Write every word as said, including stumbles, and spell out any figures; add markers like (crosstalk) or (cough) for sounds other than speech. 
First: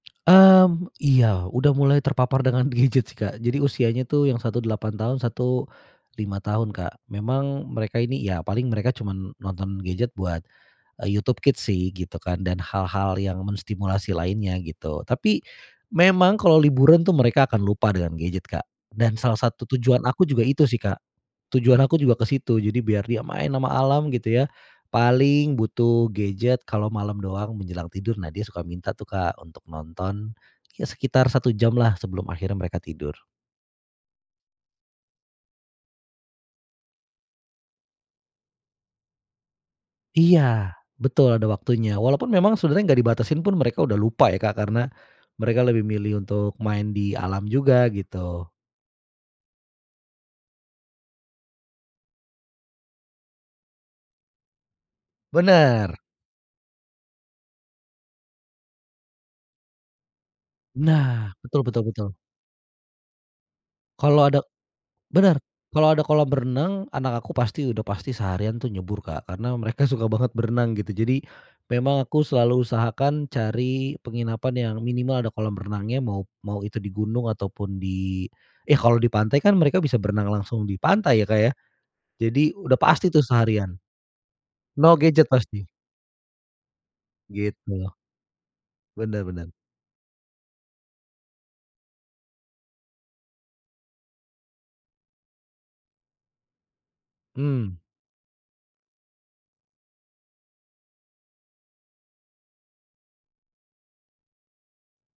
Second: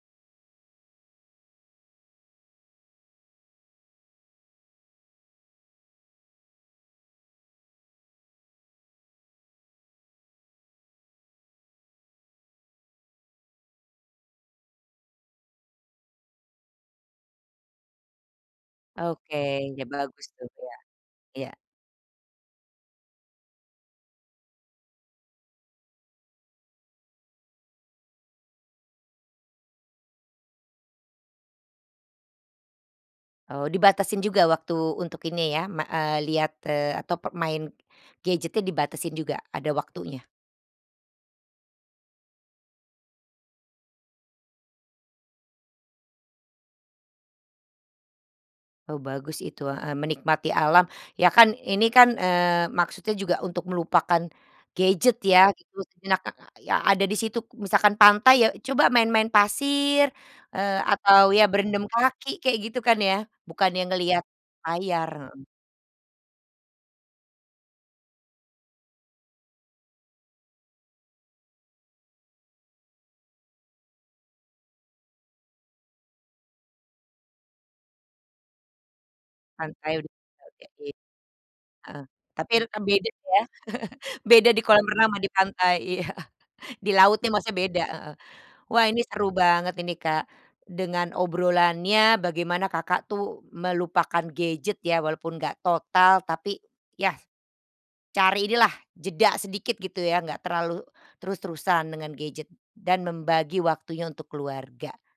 Mmm, iya. Udah mulai terpapar dengan gadget sih Kak, jadi usianya tuh yang satu delapan tahun, satu lima tahun Kak. Memang mereka ini ya paling mereka cuman nonton gadget buat, eee, YouTube Kids sih gitu kan dan hal-hal yang menstimulasi lainnya gitu. Tapi memang kalo liburan tuh mereka akan lupa dengan gadget Kak. Dan Oke, salah satu ya, tujuan aku bagus juga tuh itu ya. sih Kak. Iya. Tujuan aku juga ke situ, jadi biar dia main sama alam gitu ya, paling butuh gadget kalo malam doang menjelang tidur. Nah dia suka minta tuh Kak untuk nonton ya sekitar satu jam lah sebelum akhirnya mereka tidur. Oh, dibatasin juga waktu untuk ini ya me eee, lihat eee, atau pe main gadgetnya dibatasin juga? Ada waktunya? Iya, betul, ada waktunya. Walaupun memang sebenernya nggak dibatasin pun mereka udah lupa ya Kak karena, mereka lebih milih untuk main di alam juga gitu. Oh, bagus itu, heeh, menikmati alam. Ya kan ini kan, eee, maksudnya juga untuk melupakan gadget ya gitu Bener. sejenak, ka ya ada di situ misalkan pantai ya coba main-main pasir, eee, atau Nah. ya Betul berendam betul betul. kaki kayak gitu kan ya, bukannya ngelihat Kalo ada layar, bener. heeh. Kalo ada kolam renang, anak aku pasti udah pasti seharian tuh nyebur Kak karena mereka suka banget berenang gitu. Jadi memang aku selalu usahakan cari penginapan yang minimal ada kolam renangnya mau mau itu di gunung ataupun di yah kalau di pantai kan mereka Pantai bisa udah, berenang langsung oke. di pantai ya, Kak, ya, Heeh, jadi tapi le udah kan pasti beda tuh ya, seharian. (chuckles) beda di kolam No renang sama gadget di pasti. pantai, iya. Di laut nih maksudnya beda, Gitu. heeh. Wah ini Bener seru bener. banget ini Kak, dengan obrolannya, bagaimana Kakak tuh melupakan gadget ya, walaupun nggak total tapi ya, Mmm. cari inilah jeda sedikit gitu ya enggak terlalu terus-terusan dengan gadget dan membagi waktunya untuk keluarga.